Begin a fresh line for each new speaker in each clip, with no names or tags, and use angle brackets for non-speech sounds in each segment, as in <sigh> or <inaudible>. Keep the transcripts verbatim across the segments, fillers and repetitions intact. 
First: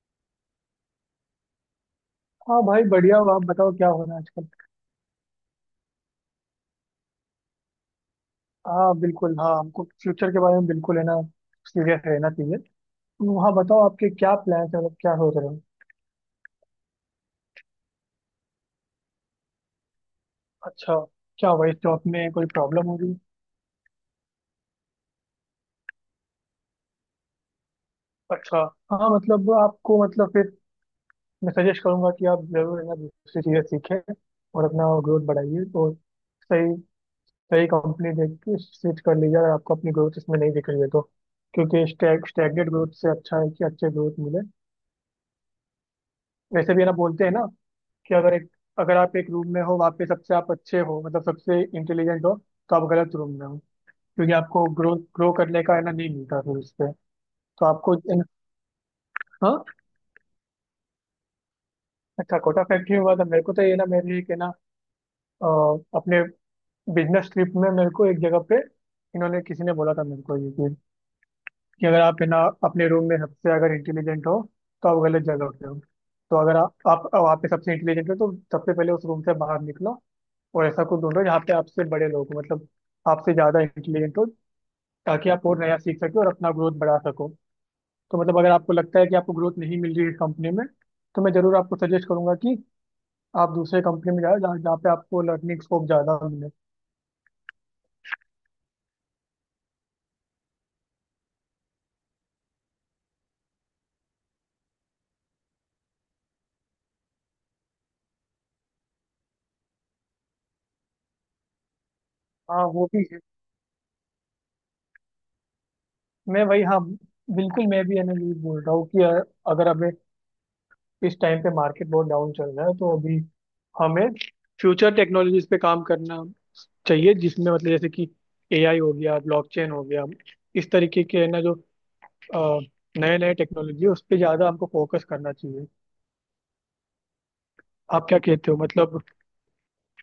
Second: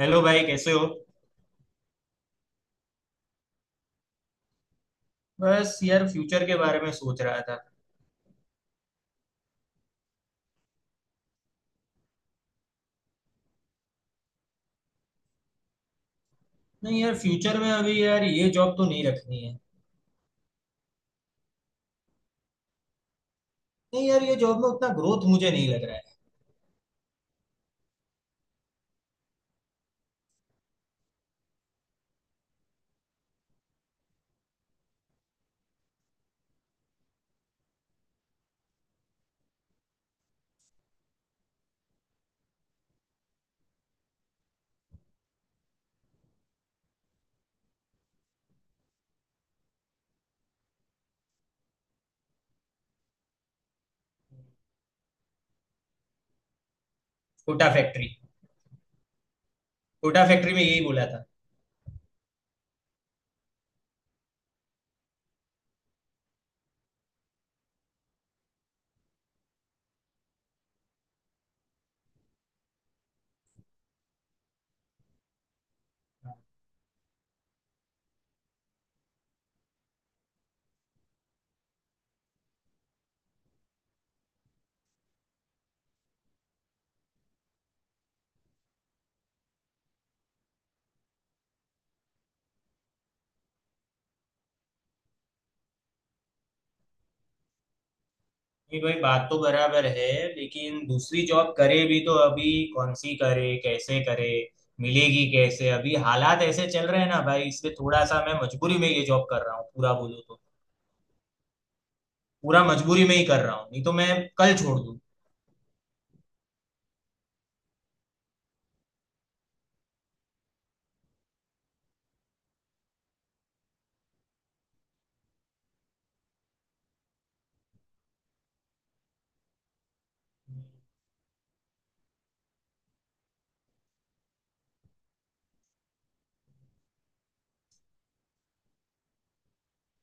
Hello भाई कैसे हो।
हाँ भाई, बढ़िया हो। आप बताओ, क्या हो रहा है आजकल।
बस यार फ्यूचर के बारे में सोच रहा था।
हाँ, बिल्कुल। हाँ, हमको फ्यूचर के बारे में बिल्कुल है ना, सीरियस रहना चाहिए। तो हाँ, बताओ आपके क्या प्लान्स हैं, मतलब क्या सोच रहे हो।
नहीं यार फ्यूचर में अभी यार ये जॉब तो नहीं रखनी है।
अच्छा। क्या हुआ, इस जॉब में कोई प्रॉब्लम हो रही?
नहीं यार ये जॉब में उतना ग्रोथ मुझे नहीं लग रहा है।
अच्छा। हाँ मतलब, आपको मतलब, फिर मैं सजेस्ट करूंगा कि आप जरूर है ना दूसरी चीज़ें सीखें, और अपना ग्रोथ बढ़ाइए तो सही। सही कंपनी देख के स्विच कर लीजिए, अगर आपको अपनी ग्रोथ इसमें नहीं दिख रही है तो। क्योंकि स्टैग स्टैगनेट ग्रोथ से अच्छा है कि अच्छे ग्रोथ मिले। वैसे भी है ना, बोलते हैं ना कि अगर एक अगर आप एक रूम में हो, वहाँ पे सबसे आप अच्छे हो, मतलब सबसे इंटेलिजेंट हो, तो आप गलत रूम में हो। क्योंकि आपको ग्रो ग्रो करने का है ना, नहीं मिलता फिर उससे। तो
कोटा
आपको
फैक्ट्री।
इन-, हाँ।
कोटा फैक्ट्री में यही बोला था।
अच्छा, कोटा फैक्ट्री में हुआ था मेरे को तो, ये ना मेरे एक है ना, अ, अपने बिजनेस ट्रिप में मेरे को एक जगह पे इन्होंने किसी ने बोला था मेरे को ये चीज़, कि अगर आप है ना अपने रूम में सबसे अगर इंटेलिजेंट हो तो आप गलत जगह पे हो। तो अगर आप, आप वहाँ पे सबसे इंटेलिजेंट हो तो सबसे पहले उस रूम से बाहर निकलो, और ऐसा कुछ ढूंढो जहाँ पे आपसे बड़े लोग हो, मतलब आपसे ज़्यादा इंटेलिजेंट हो, ताकि आप और नया सीख सको और अपना ग्रोथ बढ़ा सको। तो मतलब, अगर आपको लगता है कि आपको ग्रोथ नहीं मिल रही है इस कंपनी में, तो मैं ज़रूर आपको सजेस्ट करूंगा कि आप दूसरे कंपनी में जाओ, जहाँ जहाँ पे आपको लर्निंग स्कोप ज़्यादा मिले।
नहीं भाई बात तो बराबर है। लेकिन दूसरी जॉब करे भी तो अभी कौन सी करे, कैसे करे, मिलेगी कैसे? अभी हालात ऐसे चल रहे हैं ना भाई, इसलिए थोड़ा सा मैं मजबूरी में ये जॉब कर रहा हूँ, पूरा बोलूँ तो पूरा
हाँ, वो भी
मजबूरी में
है।
ही कर रहा हूँ, नहीं तो मैं कल छोड़ दूँ।
मैं वही, हाँ। बिल्कुल, मैं भी है ना यही बोल रहा हूँ कि अ, अगर हमें, इस टाइम पे मार्केट बहुत डाउन चल रहा है तो अभी हमें फ्यूचर टेक्नोलॉजीज पे काम करना चाहिए, जिसमें मतलब जैसे कि ए आई हो गया, ब्लॉकचेन हो गया, इस तरीके के है ना जो नए नए टेक्नोलॉजी है, उस पर ज़्यादा हमको फोकस करना चाहिए। आप क्या कहते हो मतलब?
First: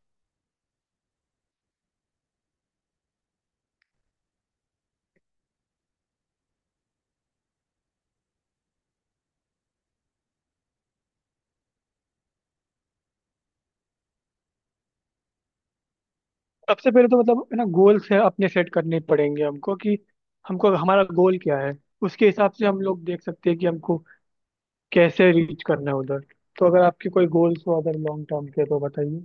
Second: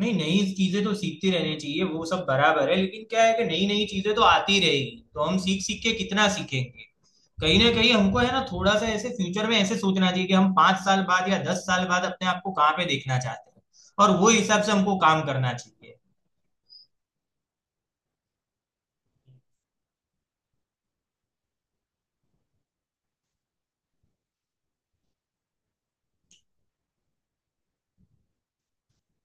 नहीं, नई चीजें तो सीखती रहनी चाहिए, वो सब बराबर है, लेकिन क्या है कि नई नई चीजें तो आती रहेगी तो हम सीख सीख के कितना सीखेंगे। कहीं ना कहीं हमको है ना थोड़ा सा ऐसे फ्यूचर में ऐसे सोचना चाहिए कि हम पांच साल बाद या दस साल बाद अपने आप को कहाँ पे देखना चाहते हैं, और वो हिसाब से हमको काम करना चाहिए।
सबसे पहले तो मतलब है ना, गोल्स है अपने सेट करने पड़ेंगे हमको कि हमको हमारा गोल क्या है। उसके हिसाब से हम लोग देख सकते हैं कि हमको कैसे रीच करना है उधर। तो अगर आपके कोई गोल्स हो, अगर लॉन्ग टर्म के, तो बताइए।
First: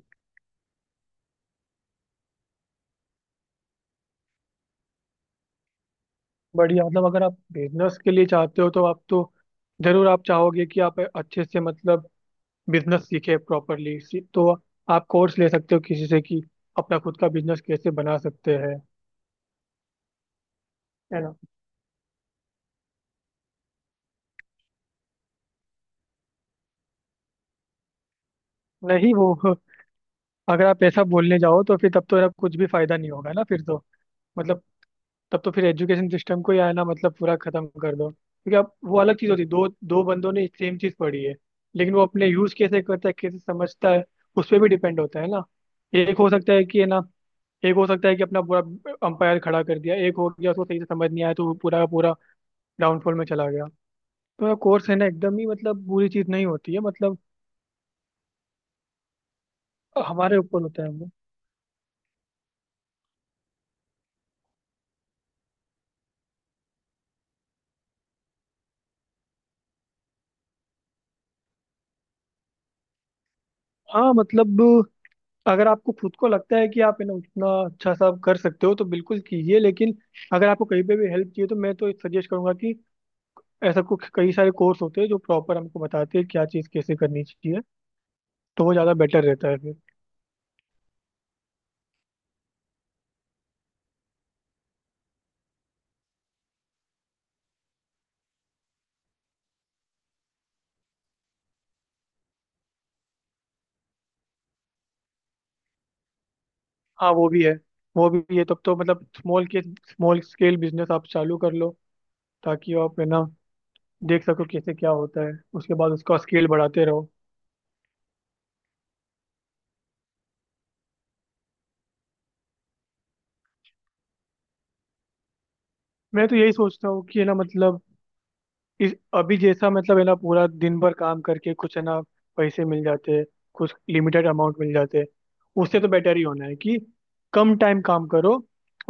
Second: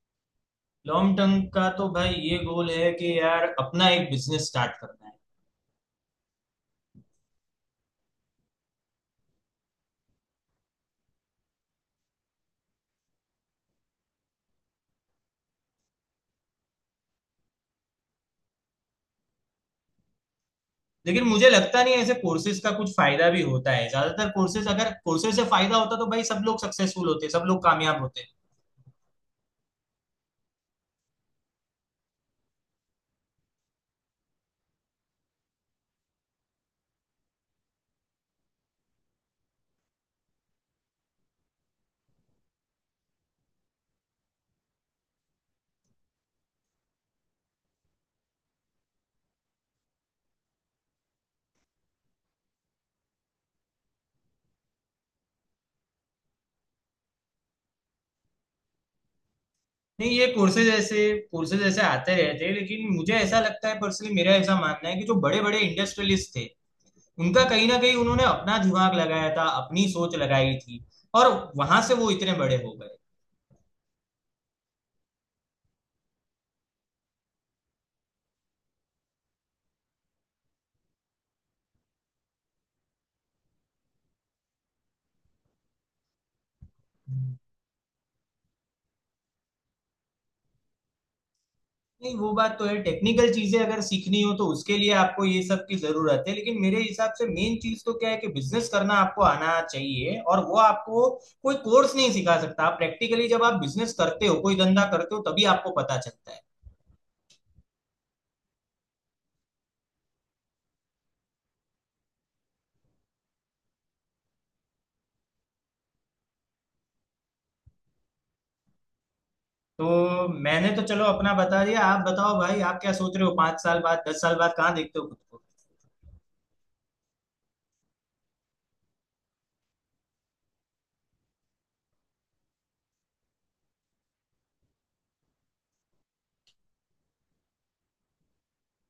लॉन्ग टर्म का तो भाई ये गोल है कि यार अपना एक बिजनेस स्टार्ट करना है।
बढ़िया। मतलब, अगर आप बिजनेस के लिए चाहते हो तो आप तो जरूर आप चाहोगे कि आप अच्छे से मतलब बिजनेस सीखे प्रॉपरली। तो आप कोर्स ले सकते हो किसी से कि अपना खुद का बिजनेस कैसे बना सकते हैं। है
लेकिन
ना।
मुझे लगता नहीं है ऐसे कोर्सेज का कुछ फायदा भी होता है, ज्यादातर कोर्सेज, अगर कोर्सेज से फायदा होता तो भाई सब लोग सक्सेसफुल होते, सब लोग कामयाब होते।
नहीं, वो <laughs> अगर आप ऐसा बोलने जाओ तो फिर तब तो आप कुछ भी फायदा नहीं होगा ना फिर तो। मतलब, तब तो फिर एजुकेशन सिस्टम को ही आना, मतलब पूरा खत्म कर दो, क्योंकि अब वो अलग चीज होती है, दो दो बंदों ने सेम चीज पढ़ी है, लेकिन वो अपने यूज कैसे करता है, कैसे समझता है, उस पर भी डिपेंड होता है ना। एक हो सकता है कि है ना, एक हो सकता है कि अपना पूरा अंपायर खड़ा कर दिया, एक हो गया उसको सही से समझ नहीं आया तो वो पूरा का पूरा डाउनफॉल में चला गया। तो कोर्स है ना एकदम ही मतलब बुरी चीज नहीं होती है, मतलब
नहीं, ये
हमारे ऊपर
कोर्सेज
होता है
ऐसे
वो।
कोर्सेज ऐसे आते रहते हैं, लेकिन मुझे ऐसा लगता है, पर्सनली मेरा ऐसा मानना है कि जो बड़े बड़े इंडस्ट्रियलिस्ट थे उनका कहीं ना कहीं उन्होंने अपना दिमाग लगाया था, अपनी सोच लगाई थी, और वहां से वो इतने बड़े हो गए।
हाँ मतलब, अगर आपको खुद को लगता है कि आप है ना उतना अच्छा सा आप कर सकते हो तो बिल्कुल कीजिए, लेकिन अगर आपको कहीं पे भी हेल्प चाहिए तो मैं तो सजेस्ट करूंगा कि ऐसा कुछ, कई सारे कोर्स होते हैं जो प्रॉपर हमको बताते हैं क्या चीज़ कैसे करनी चाहिए। तो वो ज़्यादा बेटर रहता है फिर।
नहीं, वो बात तो है, टेक्निकल चीजें अगर सीखनी हो तो उसके लिए आपको ये सब की जरूरत है, लेकिन मेरे हिसाब से मेन चीज तो क्या है कि बिजनेस करना आपको आना चाहिए, और वो आपको कोई कोर्स नहीं सिखा सकता। आप प्रैक्टिकली जब आप बिजनेस करते हो, कोई धंधा करते हो, तभी आपको पता चलता है।
हाँ, वो भी है। वो भी है, तब तो मतलब स्मॉल के स्मॉल स्केल बिजनेस आप चालू कर लो, ताकि आप है ना देख सको कैसे क्या होता है, उसके बाद उसका स्केल बढ़ाते रहो।
तो मैंने तो चलो अपना बता दिया, आप बताओ भाई, आप क्या सोच रहे हो पांच साल बाद दस साल बाद, कहाँ देखते हो खुद को?
मैं तो यही सोचता हूँ कि है ना मतलब, इस अभी जैसा मतलब है ना पूरा दिन भर काम करके कुछ है ना पैसे मिल जाते हैं, कुछ लिमिटेड अमाउंट मिल जाते हैं। उससे तो बेटर ही होना है कि कम टाइम काम करो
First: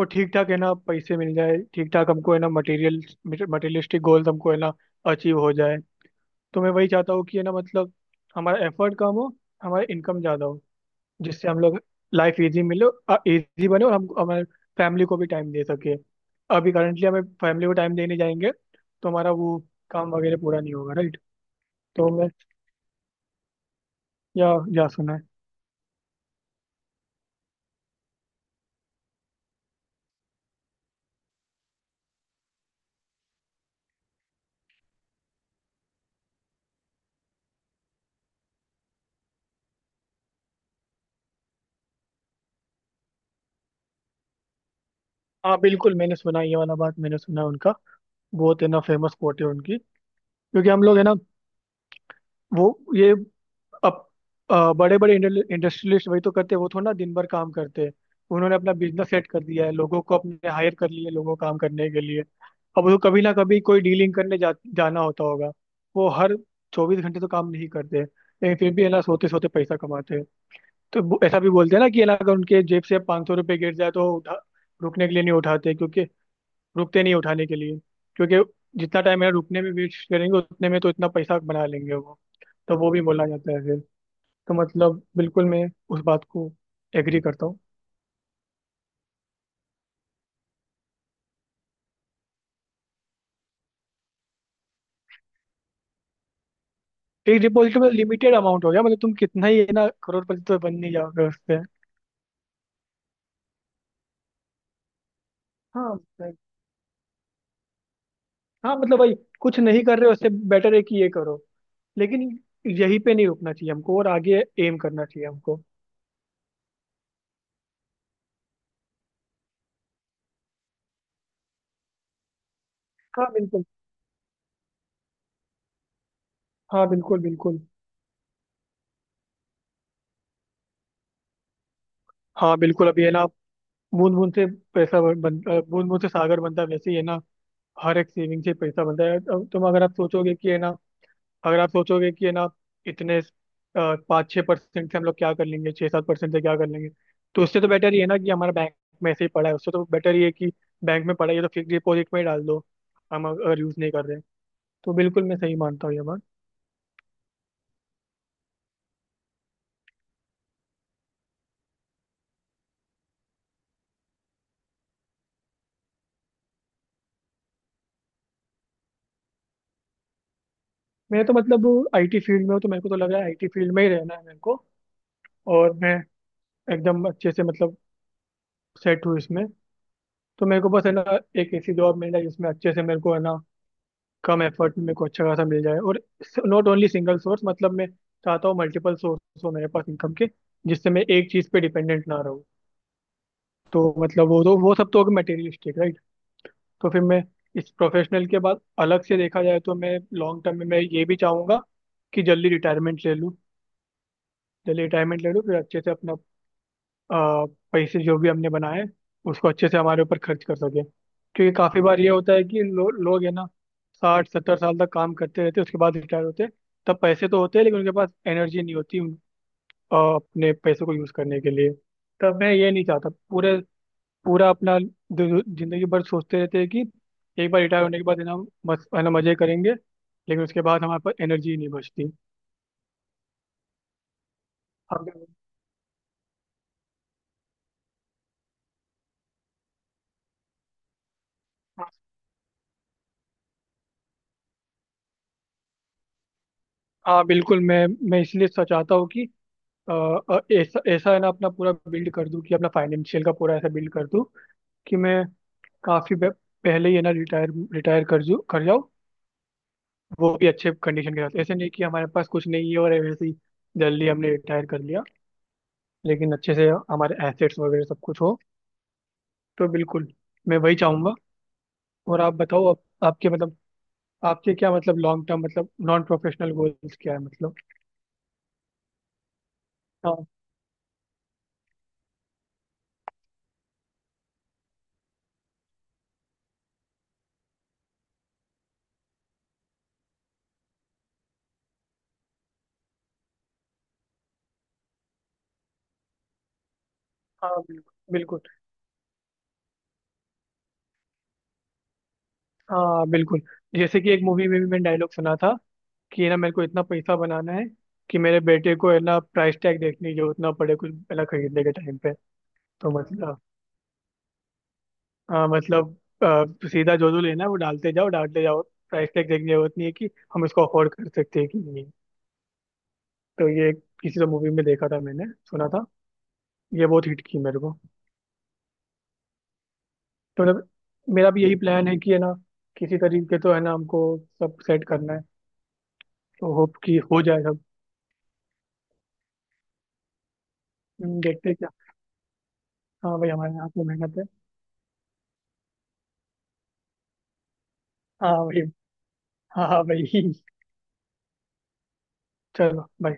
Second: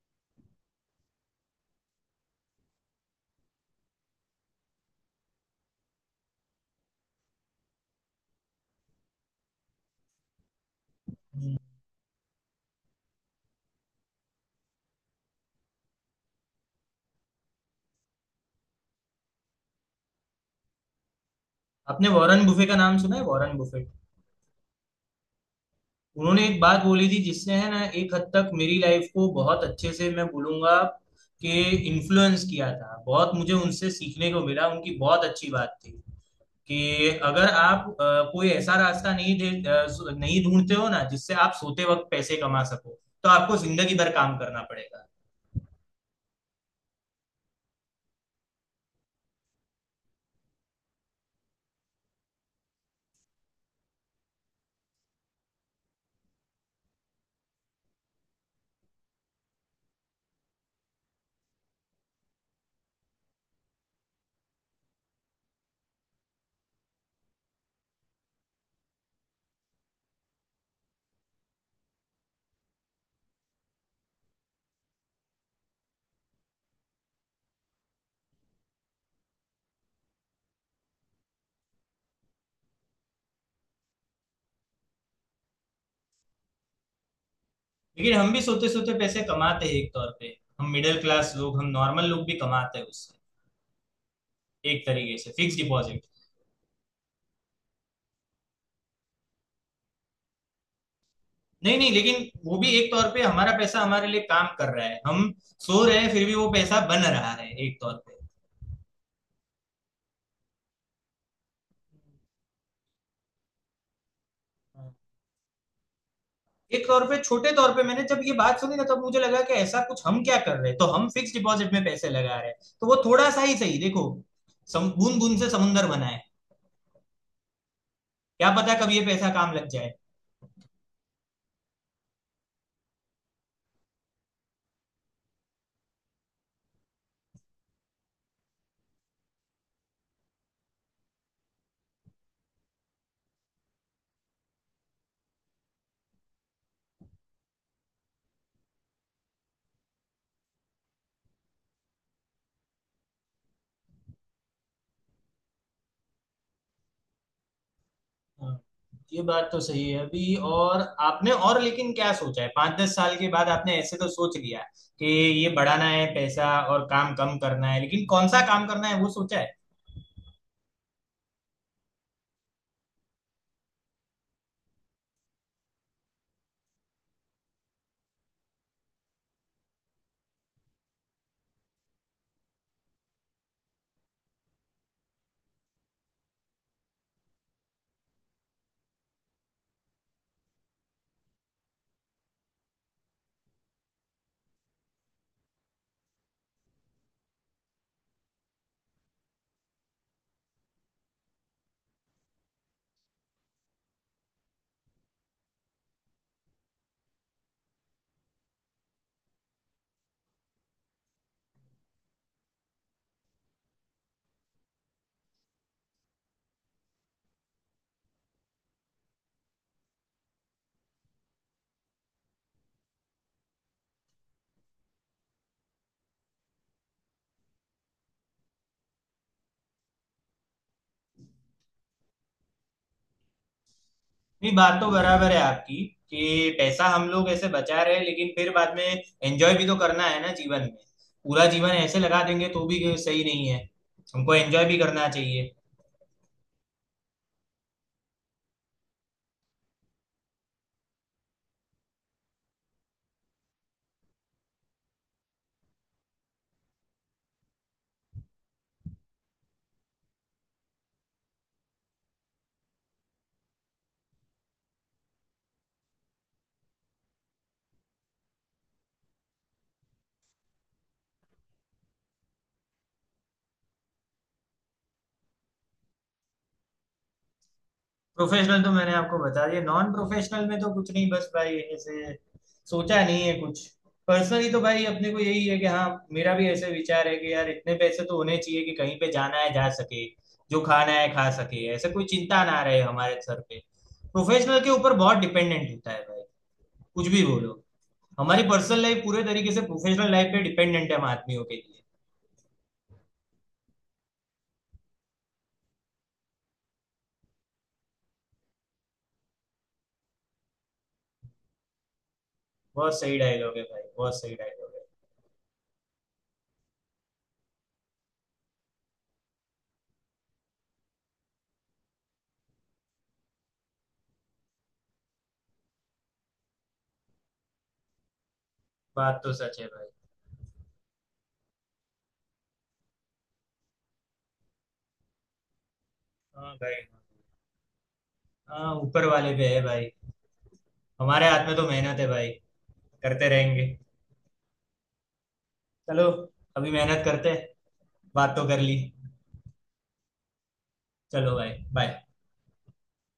और ठीक ठाक है ना पैसे मिल जाए, ठीक ठाक हमको है ना मटेरियल मटेरियलिस्टिक गोल हमको है ना अचीव हो जाए। तो मैं वही चाहता हूँ कि है ना मतलब, हमारा एफर्ट कम हो, हमारा इनकम ज़्यादा हो, जिससे
हम्म,
हम लोग लाइफ इजी मिले, इजी बने, और हम हमारे फैमिली को भी टाइम दे सके। अभी करंटली हमें फैमिली को टाइम देने जाएंगे तो हमारा वो काम वगैरह पूरा नहीं होगा, राइट?
आपने
तो मैं,
वॉरेन बुफे का नाम सुना है? वॉरेन बुफेट,
या या सुना है।
उन्होंने एक बात बोली थी जिसने है ना एक हद तक मेरी लाइफ को बहुत अच्छे से, मैं बोलूंगा कि इन्फ्लुएंस किया था। बहुत मुझे उनसे सीखने को मिला, उनकी बहुत अच्छी बात थी कि अगर आप अ, कोई ऐसा रास्ता नहीं दे अ, नहीं ढूंढते हो ना जिससे आप सोते वक्त पैसे कमा सको, तो आपको जिंदगी भर काम करना पड़ेगा।
हाँ बिल्कुल, मैंने सुना है, ये वाला बात मैंने सुना है उनका। बहुत है ना फेमस कोट है उनकी। क्योंकि हम लोग है ना, वो, ये, अब, बड़े बड़े इंडस्ट्रियलिस्ट वही तो करते हैं, वो थोड़ा ना दिन भर काम करते हैं। उन्होंने अपना बिजनेस सेट कर दिया है, लोगों को अपने हायर कर लिए लोगों को काम करने के लिए। अब उनको कभी ना कभी कोई डीलिंग करने जा, जाना होता होगा। वो हर चौबीस घंटे तो काम नहीं करते, लेकिन फिर भी है ना सोते सोते पैसा कमाते हैं। तो वो- ऐसा भी बोलते हैं ना कि है ना, अगर उनके जेब से पाँच सौ रुपये गिर जाए तो उठा, रुकने के लिए नहीं उठाते, क्योंकि रुकते नहीं उठाने के लिए, क्योंकि जितना टाइम है रुकने में वेस्ट करेंगे उतने में तो इतना पैसा बना लेंगे वो। तो वो भी बोला जाता है। तो मतलब बिल्कुल मैं उस बात को एग्री करता हूँ।
लेकिन हम भी सोते सोते पैसे कमाते हैं एक तौर पे, हम मिडिल क्लास लोग, हम नॉर्मल लोग भी कमाते हैं उससे, एक तरीके से, फिक्स डिपॉजिट।
एक डिपॉजिट में लिमिटेड अमाउंट हो गया, मतलब तुम कितना ही है ना करोड़पति तो बन नहीं जाओगे उससे।
नहीं नहीं, लेकिन वो भी एक तौर पे हमारा पैसा हमारे लिए काम कर रहा है, हम सो
हाँ
रहे हैं फिर
भाई।
भी वो पैसा बन रहा है एक तौर पे।
हाँ मतलब भाई, कुछ नहीं कर रहे हो उससे बेटर है कि ये करो, लेकिन यहीं पे नहीं रुकना चाहिए हमको, और आगे एम करना चाहिए हमको।
एक तौर पे छोटे तौर पे, मैंने जब ये बात सुनी ना तब मुझे लगा कि ऐसा कुछ हम क्या कर रहे हैं? तो हम फिक्स डिपॉजिट में पैसे लगा रहे हैं तो वो
हाँ,
थोड़ा सा ही
बिल्कुल।
सही, देखो, सम, बूंद बूंद से समुंदर बना है।
हाँ, बिल्कुल, बिल्कुल।
क्या पता कब ये पैसा काम लग जाए।
हाँ, बिल्कुल। अभी है ना, बूंद बूंद से पैसा बन बूंद बूंद से सागर बनता है, वैसे ही है ना हर एक सेविंग से पैसा बनता है। अब तुम अगर आप सोचोगे कि है ना, अगर आप सोचोगे कि है ना इतने पाँच छः परसेंट से हम लोग क्या कर लेंगे, छः सात परसेंट से क्या कर लेंगे। तो उससे तो बेटर ये है ना कि हमारा बैंक में ऐसे ही पड़ा है, उससे तो बेटर ये है कि बैंक में पड़ा है ये तो फिक्स डिपॉजिट में ही डाल दो, हम अग- अगर यूज़ नहीं कर रहे हैं। तो बिल्कुल मैं सही मानता हूँ ये बात।
हाँ, ये बात तो सही है अभी, और आपने और लेकिन क्या सोचा है पाँच दस साल के बाद? आपने ऐसे तो सोच लिया कि ये बढ़ाना है पैसा और काम कम करना है, लेकिन कौन सा काम करना है वो सोचा है?
मैं तो मतलब आई टी फील्ड में हूँ, तो मेरे को तो लग रहा है आई टी फील्ड में ही रहना है मेरे को, और मैं एकदम अच्छे से मतलब सेट हूँ इसमें। तो मेरे को बस है ना एक ऐसी जॉब मिल जाए जिसमें अच्छे से मेरे को है ना कम एफर्ट में मेरे को अच्छा खासा मिल जाए, और नॉट ओनली सिंगल सोर्स, मतलब मैं चाहता हूँ मल्टीपल सोर्स हो मेरे पास इनकम के, जिससे मैं एक चीज़ पे डिपेंडेंट ना रहूँ। तो मतलब, वो तो वो सब तो होगा मटेरियलिस्टिक, राइट? तो फिर मैं इस प्रोफेशनल के बाद अलग से देखा जाए तो मैं लॉन्ग टर्म में मैं ये भी चाहूँगा कि जल्दी रिटायरमेंट ले लूँ। जल्दी रिटायरमेंट ले लूँ फिर अच्छे से अपना अ, पैसे जो भी हमने बनाए उसको अच्छे से हमारे ऊपर खर्च कर सके। क्योंकि काफ़ी बार ये होता है कि लो, लोग है ना साठ सत्तर साल तक काम करते रहते हैं, उसके बाद रिटायर होते हैं। तब पैसे तो होते हैं, लेकिन उनके पास एनर्जी नहीं होती उन- अ, अपने पैसों को यूज़ करने के लिए। तब मैं ये नहीं चाहता पूरे पूरा अपना दि- जिंदगी भर सोचते रहते हैं कि एक बार रिटायर होने के बाद है ना हम मस है ना मज़े करेंगे, लेकिन उसके बाद हमारे पास एनर्जी नहीं बचती।
नहीं, बात तो
हम।
बराबर है आपकी, कि पैसा हम लोग ऐसे बचा रहे हैं लेकिन फिर बाद में एंजॉय भी तो करना है ना जीवन में। पूरा जीवन ऐसे लगा देंगे तो भी सही नहीं है, हमको एंजॉय भी करना चाहिए।
हाँ, बिल्कुल। मैं मैं इसलिए सोच- चाहता हूँ कि, अ, अ, ऐसा ऐसा है ना अपना पूरा बिल्ड कर दूं कि अपना फाइनेंशियल का पूरा ऐसा बिल्ड कर दूं कि मैं काफी बे- पहले ही है ना रिटायर रिटायर कर जू कर जाऊं, वो भी अच्छे कंडीशन के साथ, ऐसे नहीं कि हमारे पास कुछ नहीं है और वैसे ही जल्दी हमने रिटायर कर लिया, लेकिन अच्छे से हमारे एसेट्स वगैरह सब कुछ हो। तो बिल्कुल मैं वही चाहूंगा। और आप बताओ, आप, आपके मतलब आपके क्या मतलब लॉन्ग टर्म मतलब नॉन प्रोफेशनल गोल्स क्या है, मतलब?
प्रोफेशनल तो मैंने आपको बता दिया, नॉन
हाँ।
प्रोफेशनल में तो कुछ नहीं, बस भाई ऐसे सोचा नहीं है कुछ। पर्सनली तो भाई अपने को यही है कि हाँ, मेरा भी ऐसे विचार है कि यार इतने पैसे तो होने चाहिए कि कहीं पे जाना है जा सके, जो खाना है खा सके, ऐसे कोई चिंता ना रहे हमारे सर पे। प्रोफेशनल के ऊपर बहुत डिपेंडेंट होता है भाई, कुछ भी
हाँ,
बोलो।
बिल्कुल, बिल्कुल।
हमारी पर्सनल लाइफ पूरे तरीके से प्रोफेशनल लाइफ पे डिपेंडेंट है हम आदमियों के लिए।
हाँ, बिल्कुल। जैसे कि एक मूवी में भी मैंने डायलॉग सुना था कि ना, मेरे को इतना पैसा बनाना है कि मेरे बेटे को है ना प्राइस टैग देखने की जरूरत ना पड़े कुछ है ना खरीदने के टाइम पे। तो
बहुत सही
मतलब,
डायलॉग है भाई, बहुत सही डायलॉग है।
हाँ मतलब, अ, सीधा जो जो लेना है वो डालते जाओ, डालते जाओ, प्राइस टैग देखने की जरूरत नहीं है कि हम इसको अफोर्ड कर सकते हैं कि नहीं। तो ये किसी तो मूवी में देखा था मैंने, सुना था, ये बहुत हिट की मेरे को।
बात तो सच है भाई।
तो मतलब, मेरा भी यही प्लान है कि है ना, किसी तरीके तो है ना हमको सब सेट करना है। तो
हाँ
होप
भाई।
कि हो जाए सब।
हाँ, ऊपर वाले पे है भाई,
हम्म,
हमारे हाथ
देखते
में
हैं
तो
क्या।
मेहनत है भाई।
हाँ
करते
भाई, हमारे
रहेंगे।
हाथ में मेहनत है।
चलो, अभी मेहनत करते हैं,
हाँ
बात तो कर
भाई।
ली।
हाँ, हाँ भाई।
चलो भाई। बाय।
<laughs> चलो भाई।